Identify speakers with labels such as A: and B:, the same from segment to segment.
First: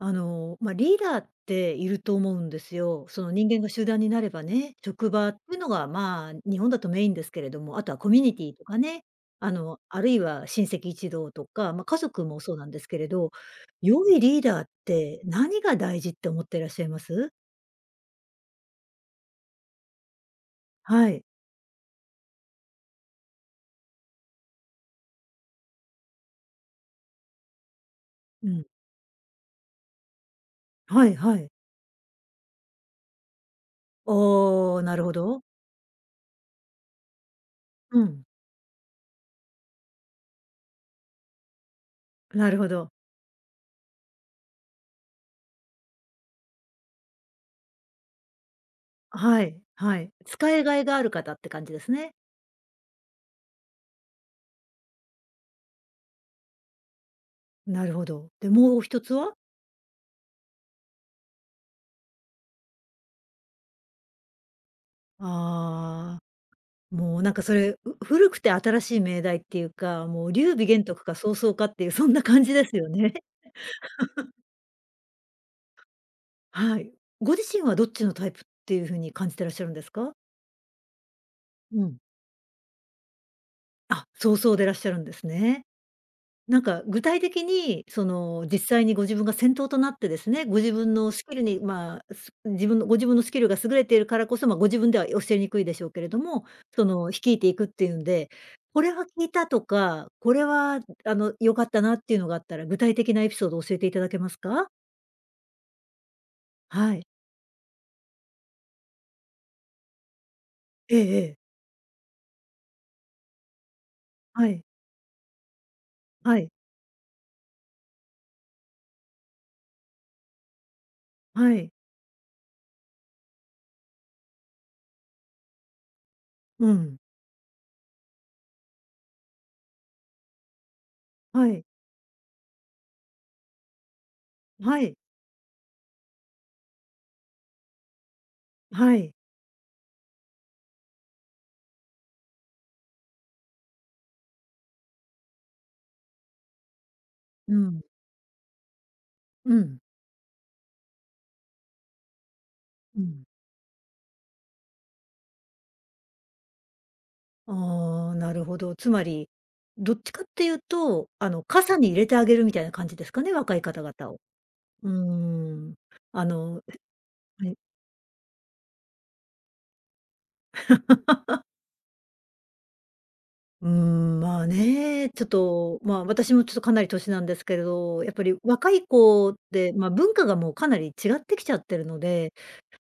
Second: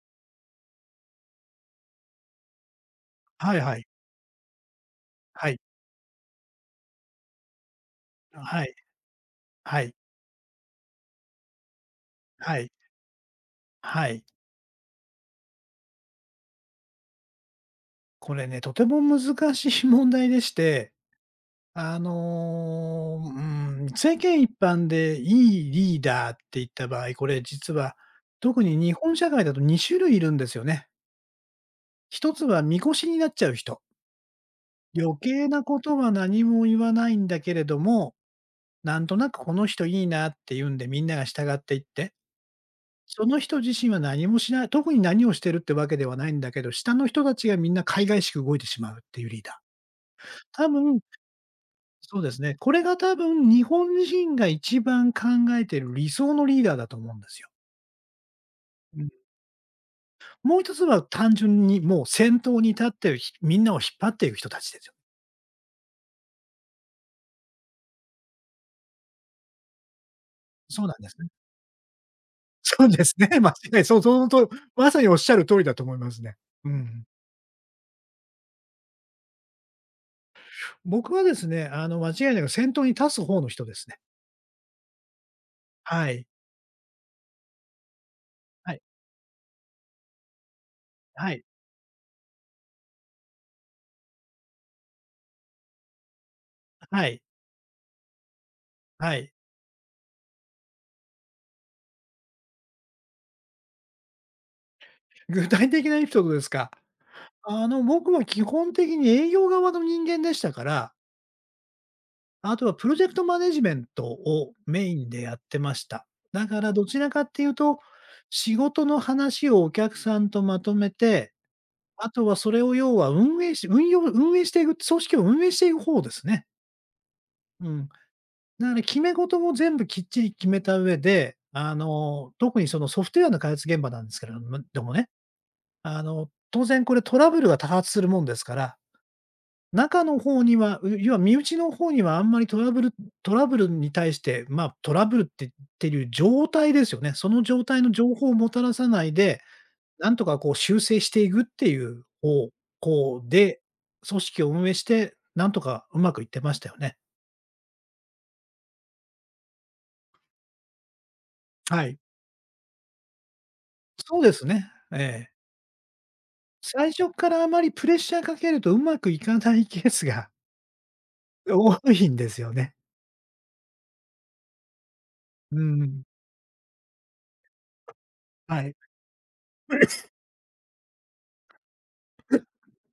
A: まあ、リーダーっていると思うんですよ。その人
B: はい
A: 間が
B: は
A: 集
B: い。
A: 団になればね、職場っ
B: は
A: てい
B: い。
A: うのが、まあ、日本だとメインですけれども、あとはコミュニティ
B: は
A: と
B: い。
A: かね、
B: はい。
A: あるいは親戚一同とか、まあ、家族もそう
B: は
A: な
B: い。
A: んですけれど、
B: は
A: 良い
B: い。
A: リーダーって何が大事って思ってらっしゃいます？
B: これね、とても難しい 問題でして、
A: はい。
B: 世間一般でいいリーダーって言った場合、これ実は
A: う
B: 特
A: ん。
B: に日本社会だと2種類いるんですよね。
A: はいはい。
B: 一つは越しになっちゃう人。
A: おお、なるほ
B: 余
A: ど。
B: 計なことは何も言わないんだけれど
A: う
B: も、
A: ん。
B: なんとなくこの人いいなって言うんでみんなが従っていって、
A: なるほど。
B: その人自身は何もしない、特に何をしてるってわけではないんだけど、下の人たちがみんな海外しく動いてしまうっていうリー
A: は
B: ダ
A: い、
B: ー。
A: はい。使い
B: 多
A: がいが
B: 分、
A: ある方って感じですね。
B: そうですね、これが多分日本人が一番考えてる理想のリーダーだと思うんですよ。
A: なるほど。で、もう一
B: うん。
A: つは？
B: もう一つは単純にもう先頭に立ってみんなを引っ張っていく人たちですよ。
A: ああー。もうなんかそれ、古くて新しい命題っていうか、もう劉備
B: そ
A: 玄
B: うなん
A: 徳
B: で
A: か
B: すね。
A: 曹操かっていうそんな感じです
B: そう
A: よ
B: で
A: ね。
B: すね、間違いない、そう、そのとまさにおっしゃる通りだと思いますね。う
A: はい。
B: ん。
A: ご自身はどっちのタイプっていう風に感じてらっしゃるんですか？
B: 僕はですね、
A: うん。
B: 間違いなく先頭に立つ方の人ですね。
A: あ、曹操でらっしゃるんですね。
B: はい。
A: なんか具体的に、実
B: はい。
A: 際にご自分が先頭となってですね、ご自分のス
B: は
A: キル
B: い。
A: に、まあ、自分のご自分のスキルが優れているからこそ、ご自分では教えにくいでしょうけれども、
B: はい。
A: 率いていくっていうんで、これは
B: は
A: 聞い
B: い。
A: たとか、これは、良かったなっていうのがあったら、具体的なエピソードを教えていただけますか？
B: 具体的なエピソードですか。
A: はい。
B: 僕は基本的に営業側の人間でしたから、
A: ええええ。
B: あとはプロジェクトマネジメント
A: は
B: を
A: い。
B: メインでやってました。
A: は
B: だ
A: い。
B: からどちらかっていうと、仕事の話をお客さんとまとめて、
A: はい。
B: あとはそれを要は運用運営していく、組織を運営していく方ですね。
A: うん。
B: うん。だから決め事も全部きっちり決めた上で、
A: はい。
B: あの、特にそのソフトウェアの開発現場なんですけれども
A: は
B: ども
A: い。
B: ね、あの、当然これトラブルが多発するもんですから、
A: はい。
B: 中の方には、要は身内の方にはあんまりトラブルに対して、まあ、トラブルってっていう状態ですよね。その
A: う
B: 状
A: ん。
B: 態の情報をもたらさないで、
A: うん。
B: なんとかこう修正していくっていう方
A: う
B: 向
A: ん。
B: で、組織を運営して、なんとかうまくいってましたよね。
A: ああ、なるほど。つまり、どっちかっていうと、傘
B: は
A: に入
B: い。
A: れてあげるみたいな感じですかね、若い方々
B: そ
A: を。
B: うですね。
A: うー
B: ええ。
A: ん。あの、
B: 最初からあ
A: はい。
B: まりプレッシャーかけるとうまくいかないケースが 多いんですよね。
A: うーん、まあね、ちょっ
B: う
A: と、ま
B: ん。
A: あ、私もちょっとかなり年なんですけれど、やっぱり
B: は
A: 若
B: い。
A: い子って、まあ、文化がもうかなり違ってきちゃってるので、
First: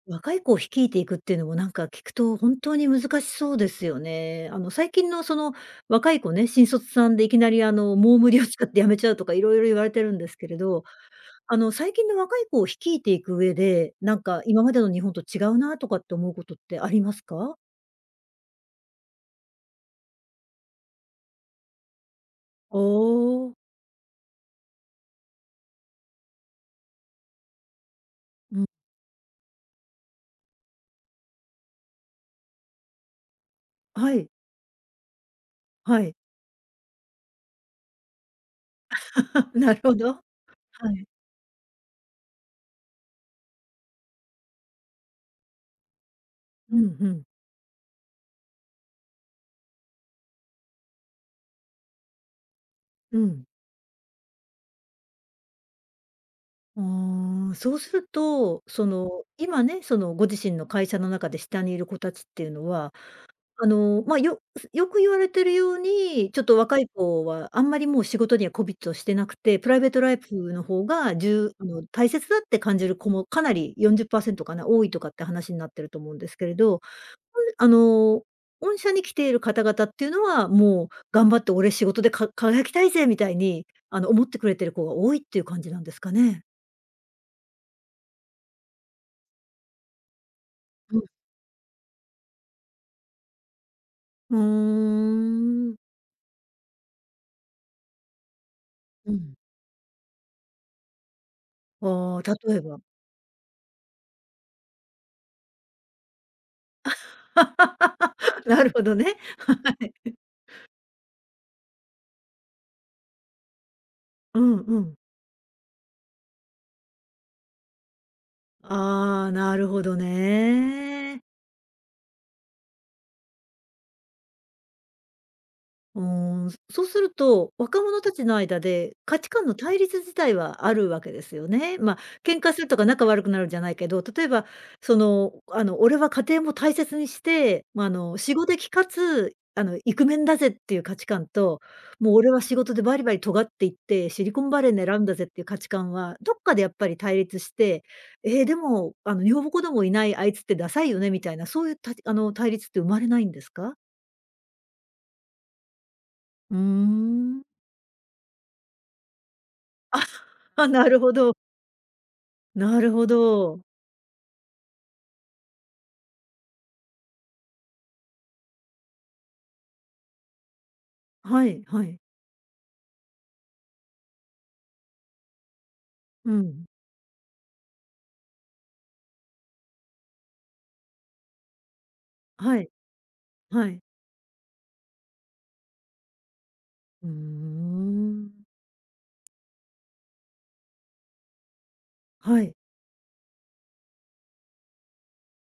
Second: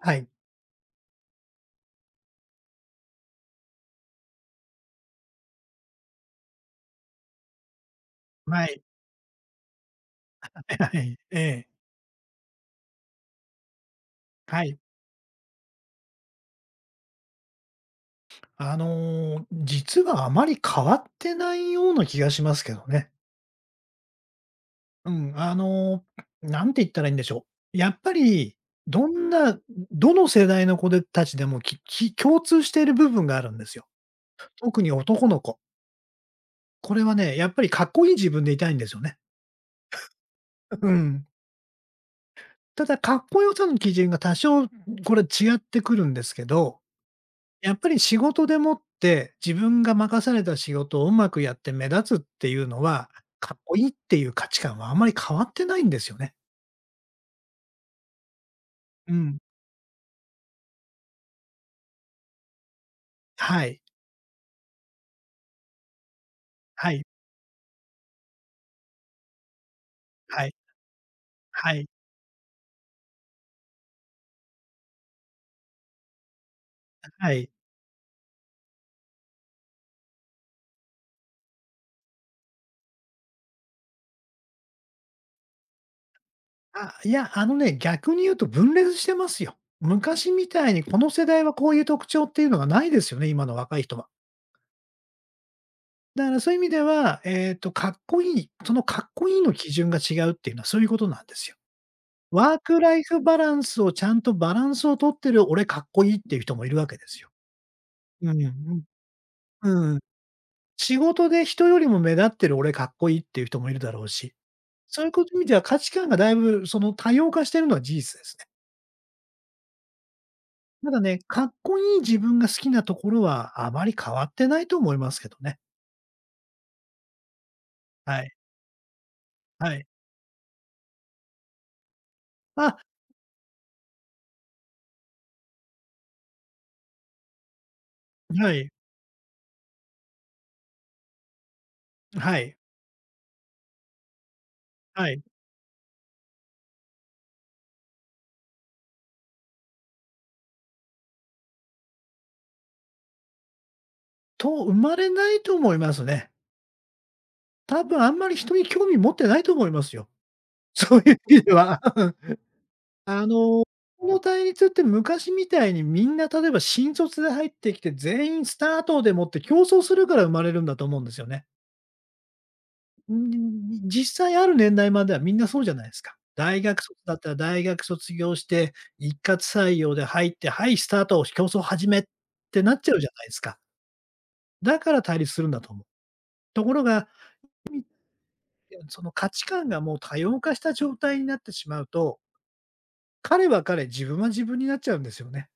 B: はい。
A: 若い子を率いていくっていうのもなんか聞くと本当に難しそうですよね。最近のその若い子ね、新卒さんでいきなりもう無理を使
B: は
A: って
B: い。
A: 辞めちゃうとかいろいろ言われてるんですけれど、
B: はい。ええ。
A: 最近の若い子を率いていく上で、なんか今
B: は
A: ま
B: い。
A: での日本と違うなとかって思うことってありますか？
B: 実はあまり変わってないような気がしますけ
A: お
B: どね。
A: お、
B: うん、あの、なんて言ったらいいんでしょう。やっぱり、
A: うん、
B: どんなどの世代の子たちでも、共通している部分があるんですよ。
A: はい、
B: 特に男の子。
A: はい。
B: これはね、やっぱりかっこいい自分でいたいんですよね。
A: なるほど。は
B: う
A: い。
B: ん。ただ、かっこよさの基準が多少これ違ってくるんですけ
A: う
B: ど、
A: んうん。
B: やっぱり仕事でもって、自分が任された仕事をうまくやって目立つっていうのは、
A: うん。
B: かっこいいっていう価値観はあんまり変わってないんですよね。
A: ああ、そうすると、
B: うん。
A: 今ね、そのご自身の会社の中で下にいる子たちっていうのは、
B: はい。
A: まあ、よく言われてるように、ちょっと若い
B: はい。
A: 子はあんまりもう仕事にはコミットしてなくて、プライベートライ
B: は
A: フ
B: い。
A: の方がじあ
B: は
A: の、
B: い。
A: 大切だって感じる子もかなり40%かな、多いとかって話になってると思うんですけれど、
B: はい。
A: あの、御社に来ている方々っていうのは、もう頑張って俺仕事で輝きたいぜみたいに、思ってくれてる子が多いっていう感じなんですかね？
B: あ、いや、あのね、逆に言うと分裂してますよ。昔みたいにこ
A: うん。
B: の世代はこういう特徴っていうのがないですよね、今の若い人は。
A: うーん。
B: だからそういう意味では、かっこいい、かっ
A: う
B: こ
A: ん。
B: いいの基準が違うっていうのはそういうことなんですよ。
A: ああ、
B: ワ
A: 例
B: ー
A: え
B: ク
A: ば。
B: ライフバランスをちゃんとバランスを取ってる俺かっこいいっていう人もいるわけですよ。うん う
A: なる
B: ん。
A: ほどね。
B: うん。仕事で人よりも目立ってる俺かっこいいっていう人もいるだろうし、
A: うんうん。
B: そういうこと見ては価値観がだいぶその多様化してるのは事実ですね。
A: ああ、なるほど
B: ただね、
A: ね。
B: かっこいい自分が好きなところはあまり変わってないと思いますけどね。
A: うーん、そうすると、若者た
B: は
A: ち
B: い。
A: の間で価値観の
B: は
A: 対
B: い。
A: 立自体はあるわけですよね。まあ、喧嘩すると
B: あ、
A: か仲悪くなるんじゃないけど、例えば俺は家庭も大切にして、まあ、しご
B: はい。
A: 的かつ、イクメンだぜっていう価値観と、もう俺
B: は
A: は仕
B: い。
A: 事でバリバリ尖っていって、シリコンバレー狙うん
B: は
A: だ
B: い。
A: ぜっていう価値観は、どっかでやっぱり対立して、でも、女房子供いないあいつってダサいよねみたいな、そういうたあの、対立って生まれないんですか？
B: と、生まれないと思いますね。
A: うーん。
B: 多分あんまり人に興味持ってないと思いますよ。
A: あ、な
B: そう
A: る
B: い
A: ほ
B: う意
A: ど。
B: 味では。
A: なるほ
B: あ
A: ど。
B: の、この対立って昔みたいにみんな例えば新卒で入ってきて、全員スタートでもって競争するから生まれるんだと思うんですよね。
A: はいはい。
B: ん、実際ある年代まではみんなそうじゃないですか。
A: う
B: 大
A: ん。
B: 学卒だったら大学卒業して、一括採用で入って、はい、スタート、競争始めっ
A: は
B: て
A: い、
B: なっちゃうじゃないですか。
A: はい。
B: だから対立するんだと思う。ところ
A: う
B: が、
A: ーん。
B: その価値観がもう多様化した状態になってしまうと、
A: はい。
B: 彼は彼、自分は自分になっちゃうんですよね。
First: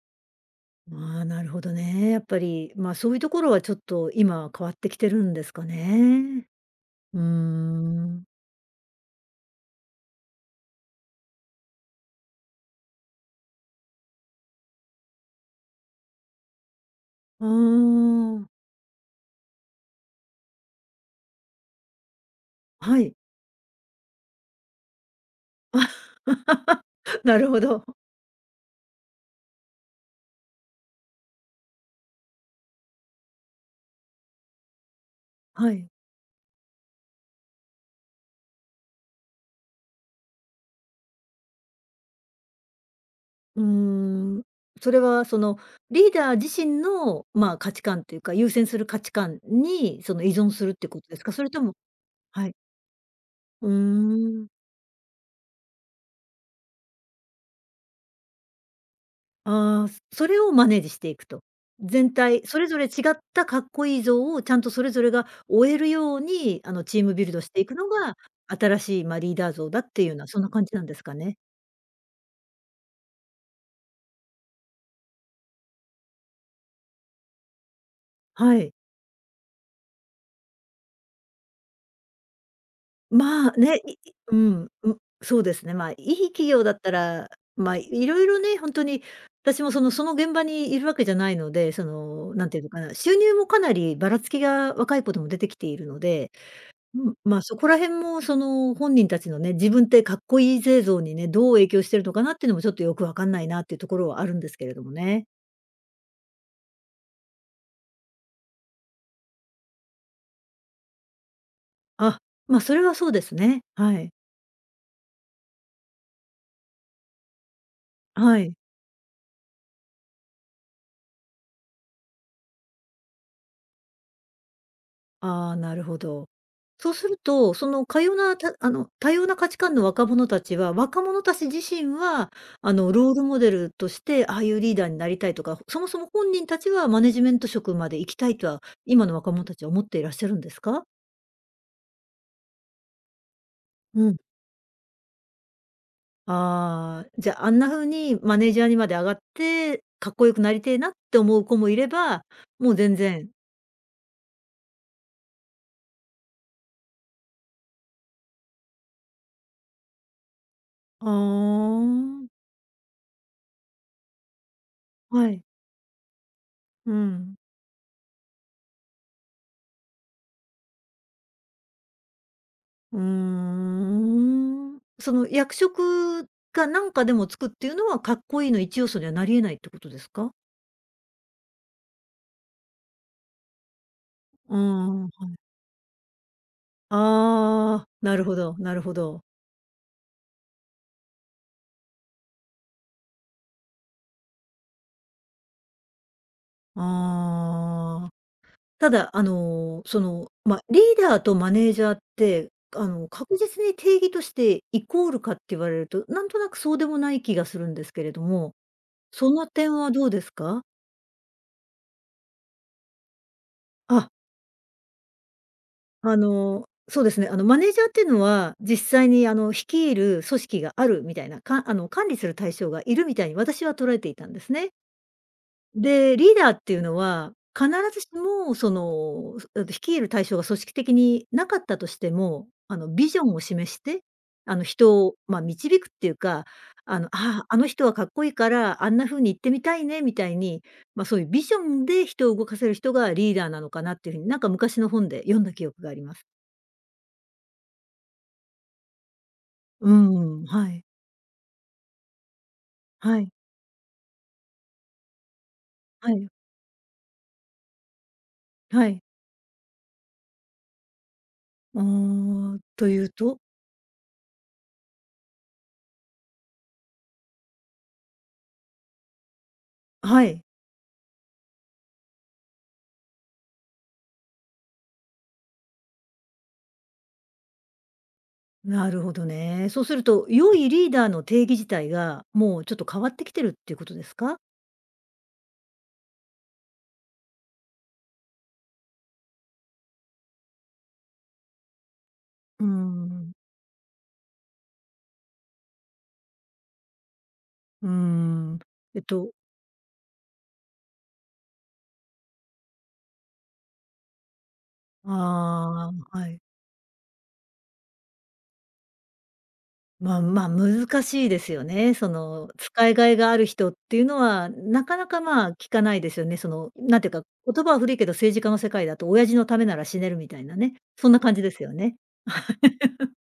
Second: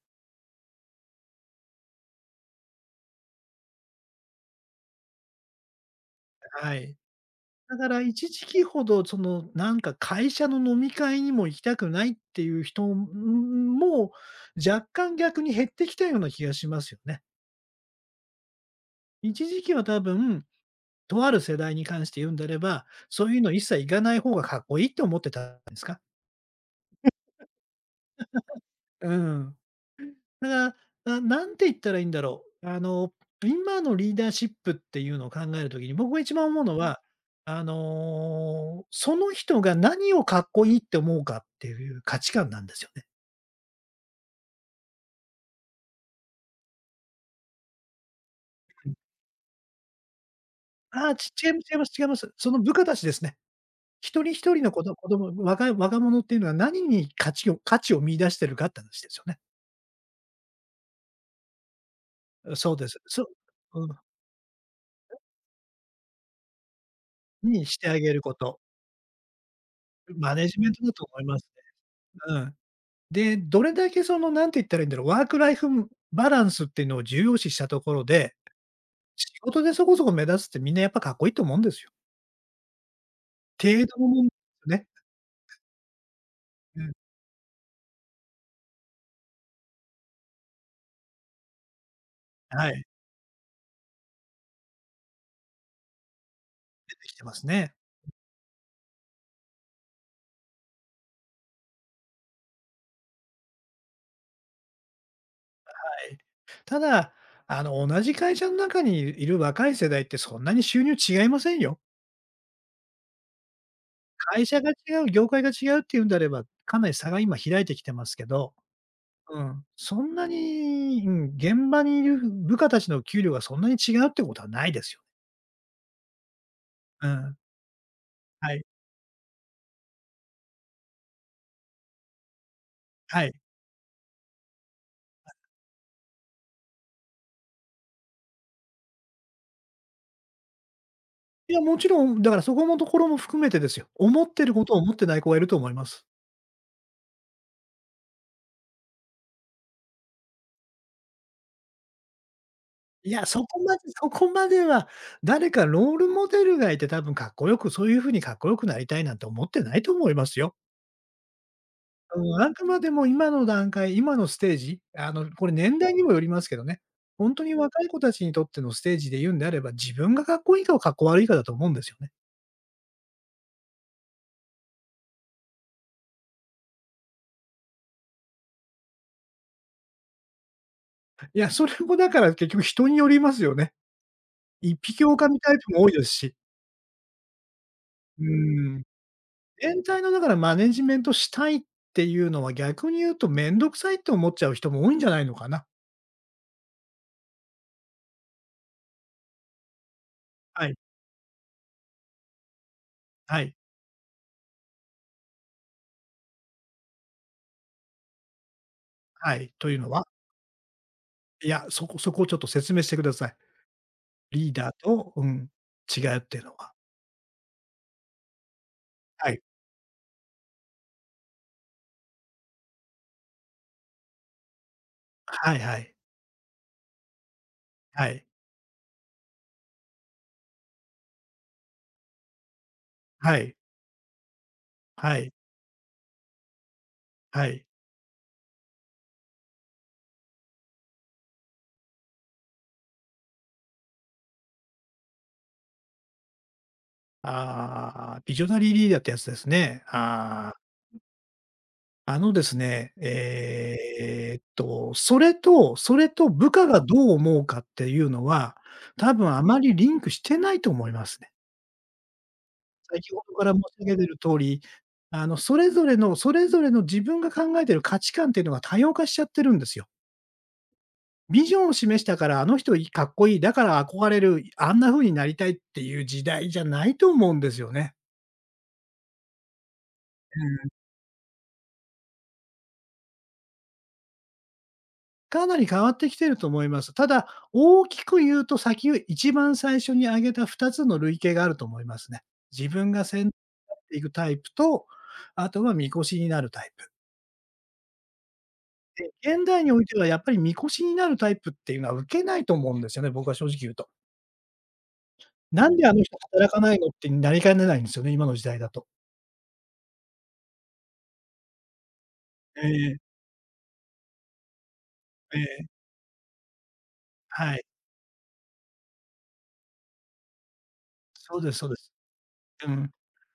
A: まあ、なるほどね。やっぱり、まあ、そういうところはちょっと今変わってきてるんですかね。
B: はい。
A: うー
B: だから
A: ん。
B: 一時期ほど、その、なんか会社の飲み会にも行きたくないっていう人も、若干逆に減ってきたような気がしますよね。
A: ああ、
B: 一時期は多分、とある世代に関して言うんであれば、
A: はい。
B: そういうの一切行かない方がかっこいいって思ってたんで
A: あ
B: すか。
A: なるほど。
B: うん。だから、んて言ったらいいんだろう。あの、今のリーダーシップっていうのを考える
A: は
B: とき
A: い。
B: に、僕が一番思うのは、あの、その人が何をかっこいいって思うかっていう価値観なんですよね。
A: うーん。それはそのリーダー自身の、まあ、価値観というか、優先する価値観に依存するってこ
B: あ
A: と
B: あ、
A: ですか？そ
B: 違
A: れ
B: いま
A: と
B: す
A: も
B: 違います違います。
A: は
B: そ
A: い。
B: の部下たちですね。
A: う
B: 一人
A: ーん。
B: 一人の子供、若者っていうのは何に価値を見出してるかって話ですよね。
A: ああ、それをマネージしていくと。全体、
B: う
A: それ
B: そう
A: ぞれ
B: です。
A: 違っ
B: そ
A: たかっ
B: う、う
A: こ
B: ん、
A: いい像をちゃんとそれぞれが追えるように、チームビルドして
B: に
A: いく
B: して
A: の
B: あげ
A: が、
B: ること。
A: 新しい、リーダー像だっていうような、
B: マ
A: そん
B: ネ
A: な
B: ジ
A: 感
B: メン
A: じな
B: ト
A: ん
B: だ
A: です
B: と
A: か
B: 思い
A: ね。
B: ますね。うん。で、どれだけその、なんて言ったらいいんだろう、ワークライフバランスっていうのを重要視したところで、
A: はい。
B: 仕事でそこそこ目立つってみんなやっぱかっこいいと思うんですよ。
A: まあ、
B: 程
A: ね、
B: 度のもん
A: うん、
B: ね。
A: うん、そうですね。まあ、いい企業だっ
B: う
A: た
B: ん、
A: ら、まあ、いろいろね、ほんとに、私もその現場にいるわけじゃないので、なんていう
B: は
A: の
B: い、
A: か
B: 出
A: な、収入もかなりばらつきが若い子でも出てきているので
B: て
A: う
B: き
A: ん、
B: てます
A: そこ
B: ね。
A: ら辺もその本人たちのね、自分ってかっこいい製造にね、どう影響してるのかなっていうのもちょっとよくわかんないなっていうところはあるんですけれどもね。
B: ただ、あの、同じ会社の中にいる若い世代ってそんなに収入違いませんよ。
A: あ、それはそうですね。はい。
B: 会社が違う、業界が違うっていうんであれば、かなり差が今開いてきてますけ
A: は
B: ど、
A: い。
B: うん、そんなに、うん、現場にいる部下たちの給料がそんなに違うってことはないですよ。
A: ああ、なるほど。そう
B: う
A: する
B: ん。
A: と、その
B: はい。
A: 多様な価値観の若者たちは、若者たち自身は、ロール
B: はい。
A: モデルとして、ああいうリーダーになりたいとか、そもそも本人たちはマネジメント職まで行きたいとは、今の若者たちは思っていらっしゃるんですか？
B: いや、もちろん、だからそこのところも含めてですよ。
A: うん。
B: 思ってることを思ってない子がいると思います。
A: ああ、じゃあ、あんな風にマネージャーにまで上がって、かっこよくなりてえなって思う子もいれば、もう全
B: いや、
A: 然。
B: そこまでは、誰かロールモデルがいて、多分かっこよく、そういう風にかっこよくなりたいなんて思ってないと思いますよ。
A: あ
B: うん、
A: あ、
B: あくまでも今の段階、今のステージ、あ
A: は
B: の、
A: い。
B: これ年代にもよりますけどね、
A: うん。
B: 本当に若い子たちにとってのステージで言うんであれば、自分がかっこいいか、かっこ悪いかだと思うんですよね。
A: うーん。その役職がなんかでもつくっていうのは、かっこいいの一要素にはなり得ないってことですか？
B: いや、それもだから結局人によりますよね。
A: うー
B: 一
A: ん、
B: 匹
A: は
B: 狼
A: い。
B: タイプも多いですし。
A: ああ、なる
B: う
A: ほどな
B: ん。
A: るほど。
B: 全体のだからマネジメントしたいっていうのは、逆に言うとめんどくさいって思っちゃう人も多いんじゃないのかな。
A: ああ。ただ、まあ、
B: はい、
A: リーダーとマネージャーって、確
B: はい、
A: 実に定義としてイコールかって言われると、なんとなくそうでもない気がするんですけれども、そ
B: は
A: の
B: い。と
A: 点
B: いうの
A: はど
B: は？
A: うですか？
B: いや、そこをちょっと説明してください。
A: あ、
B: リーダーとうん、違うっていうのは。
A: そうですね、マネージャーっていうのは、実際に、
B: はい。
A: 率いる組織があるみたいな、かあの、管理する対象がいるみたいに私は捉えていたんですね。
B: はいはい。
A: で、リーダーっていうのは、必ず
B: は
A: し
B: い。
A: も率いる対象が組織的になかったとしても、ビジョン
B: は
A: を
B: い。
A: 示して、人を、
B: はい。
A: まあ、導くっていうか、ああ、
B: は
A: あ
B: い。
A: の人はかっこいいから、あんな風に行ってみたいねみたいに、まあ、そういうビジョンで人を動かせる人がリーダーなのかなっていう風に、なんか昔の本で読んだ記憶があります。
B: ああ、ビジョナリーリーダーってやつですね。
A: うんうん、
B: ああ。
A: はい。
B: あのですね、
A: はい。
B: えーっと、それとそれ
A: は
B: と
A: い。
B: 部下がどう思うかっていうのは、
A: はい。
B: 多分あまりリンクしてないと思いますね。
A: ああ、とい
B: 先
A: う
B: ほど
A: と？
B: から申し上げてる通り、あの、それぞれの自分が考えてる価値観っていうのが多様化しちゃってるんですよ。
A: はい。
B: ビジョンを示したから、あの人いかっこいい、だから憧れる、あんな風になりたいっていう時代じゃないと思うんですよね。
A: なるほどね。そうすると、
B: う
A: 良い
B: ん。
A: リーダーの定義自体が、もうちょっと変わってきてるっていうことですか？
B: かなり変わってきてると思います。ただ、大きく言うと先を一番最初に挙げた2つの類型があると思いますね。
A: うー
B: 自分が先頭に
A: ん。
B: 立っていくタイプと、あとは越しになるタイプ。
A: うーん。えっ
B: で、
A: と、
B: 現代においてはやっぱりみこしになるタイプっていうのは受けないと思うんですよね、僕は正直言うと。なんで
A: あ
B: あの人
A: あ、はい。
B: 働かないのってなりかねないんですよね、今の時代だと。
A: まあまあ、難しいですよね。
B: え
A: 使い
B: え、
A: がいがある人っていうのは、なかなか、
B: え
A: まあ、
B: え、
A: 聞かないですよね。なんていうか、
B: はい。
A: 言葉は古いけど政治家の世界だと親父のためなら死ねるみたいなね、そんな感
B: そう
A: じで
B: です
A: す
B: そう
A: よ
B: です。
A: ね。
B: うん。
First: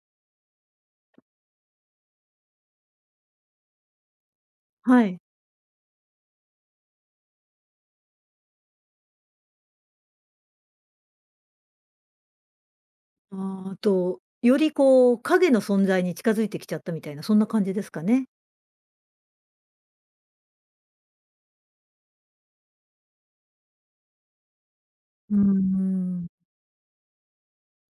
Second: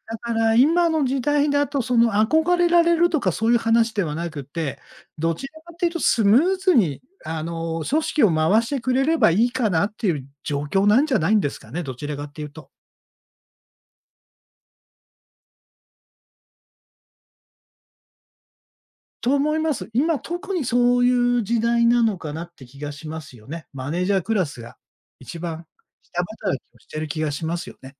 B: だから今の時代だと、その憧れられるとかそういう話ではなくて、
A: はい。
B: どちらかっていうとスムーズにあの組織を回してくれればいいかなっていう状況なんじゃないんですかね、どちらかっていうと。
A: あーと、よりこう、影の存在に近づいてきちゃったみたいな、そんな感じですかね？
B: と思います。今、特にそういう時代なのかなって気がしますよね。マネージャークラスが
A: うー
B: 一番下
A: ん。
B: 働きをしてる気がしますよね。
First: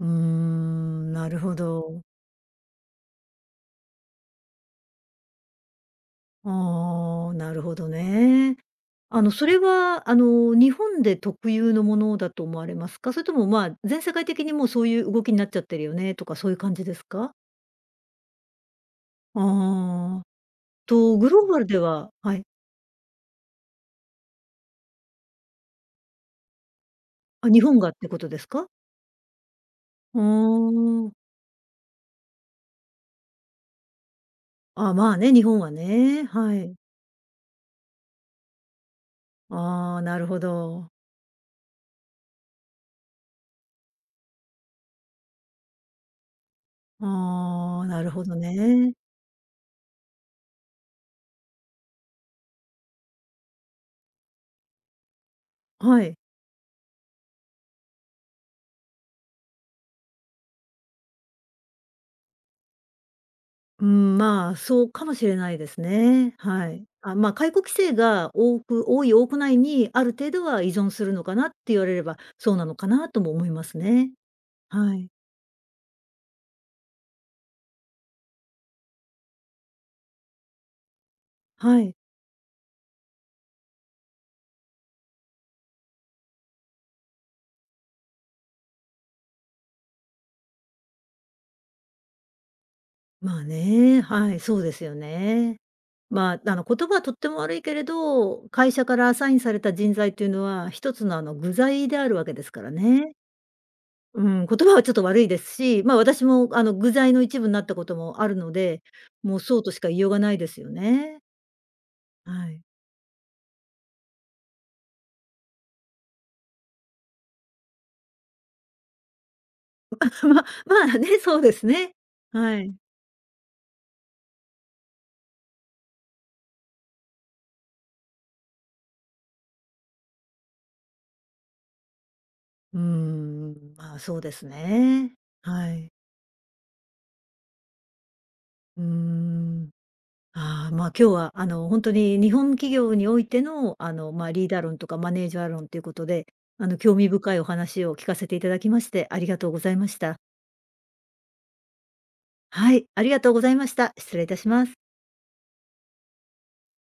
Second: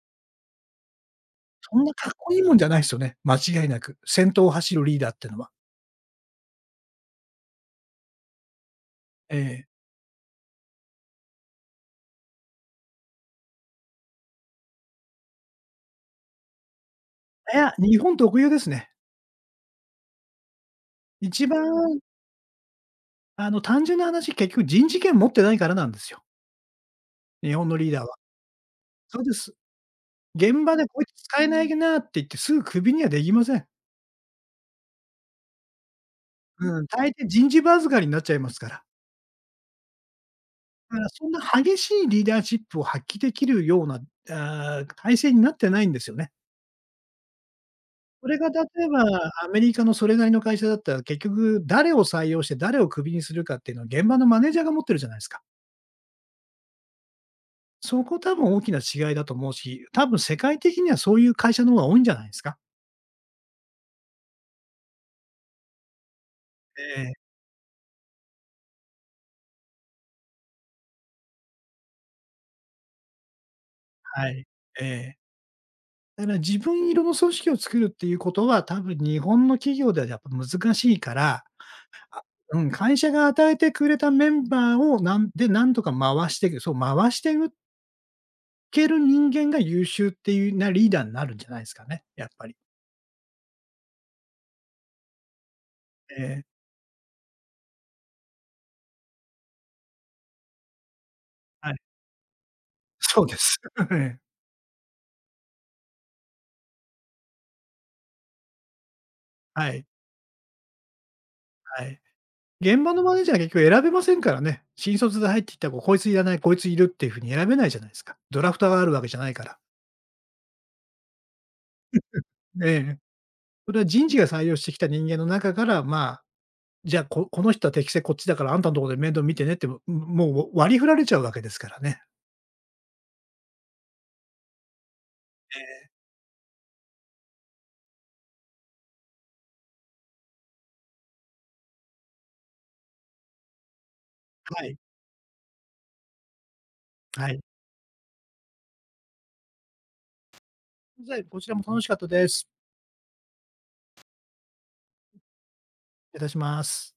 A: うーん、なるほ
B: そんな
A: ど。
B: かっこいいもんじゃないですよね、間違いなく。先頭を走るリーダーってのは。
A: ああ、なるほどね。
B: え
A: それ
B: え。
A: は、日本で特有のものだと思われますか？それとも、まあ、全世界的にもうそういう動きになっちゃってるよねとか、そういう感じですか？
B: いや、日本特有ですね。
A: ああ。と、グ
B: 一
A: ローバルで
B: 番、
A: ははい。
B: あの、単純な話、結局人事権持ってないからなんですよ、
A: あ、
B: 日
A: 日
B: 本の
A: 本が
B: リー
A: っ
B: ダーは。
A: てことですか？
B: そうです。
A: う
B: 現場でこい
A: ーん。
B: つ使えないなって言って、すぐクビにはできません。
A: あ、まあね、日本はね、はい。
B: うん、大抵人事ば預かりになっちゃいますから。
A: ああ、なるほど。
B: だからそんな激しいリーダーシップを発揮できるような、ああ、体制になってないんですよね。
A: ああ、なるほ
B: そ
A: ど
B: れが例え
A: ね。
B: ば、アメリカのそれなりの会社だったら、結局誰を採用して誰をクビにするかっていうのは、現場のマネージャーが持ってるじゃないですか。
A: はい。
B: そこ多分大きな違いだと思うし、多分世界的にはそういう会社の方が多いんじゃないですか。
A: うん、まあ、そうかもしれないですね。はい。
B: ええ、
A: あ、まあ、解雇規制が多くないに、ある程度は依存するのかなって言われれば、そうなのかなとも思いますね。
B: はい。え
A: はい。
B: え。だから自分色の組織を作るっていうことは、多分日本の企業ではやっぱ難しいから、
A: はい。
B: うん、会社が与えてくれたメンバーを、なんとか回していく回して受ける人間が優秀っていうなリーダーになるんじゃないですかね、やっぱり。
A: まあね、はい、そうですよね。
B: え
A: ま
B: え、
A: あ、言葉はとっても悪いけれど、会社からアサインされた人材っていうのは、一つの、具
B: はい。
A: 材 であるわけですからね。
B: そうです。ええ、
A: うん、言葉はちょっと悪いですし、私も、具材の一部になったこともあるので、もうそう
B: は
A: とし
B: い、
A: か言いようがないですよね。
B: はい。
A: はい。
B: 現場のマネージャーは結局選べませんからね。新卒で入ってきた子、こいついらない、こいついるっていう風に選べないじゃないですか。ドラフトがあるわけじゃないから。
A: まあね、そうですね。はい。
B: ええ。それは人事が採用してきた人間の中から、まあ、じゃあ、ここの人は適性こっちだから、あんたのところで面倒見てねって、もう割り振られちゃうわけですからね。
A: うーん、まあ、そうですね。
B: え
A: はい。
B: え、
A: うーん。ああ、まあ、今日は、ほんとに日本企業においての、まあ、リーダー
B: はい。
A: 論とかマネージャー論ということで、興味
B: は
A: 深
B: い。
A: いお話を聞かせていただきまして、ありがとうございました。
B: じゃあこちらも楽しかったです。
A: はい、ありがとうございました。失礼いたします。
B: 失礼いたします。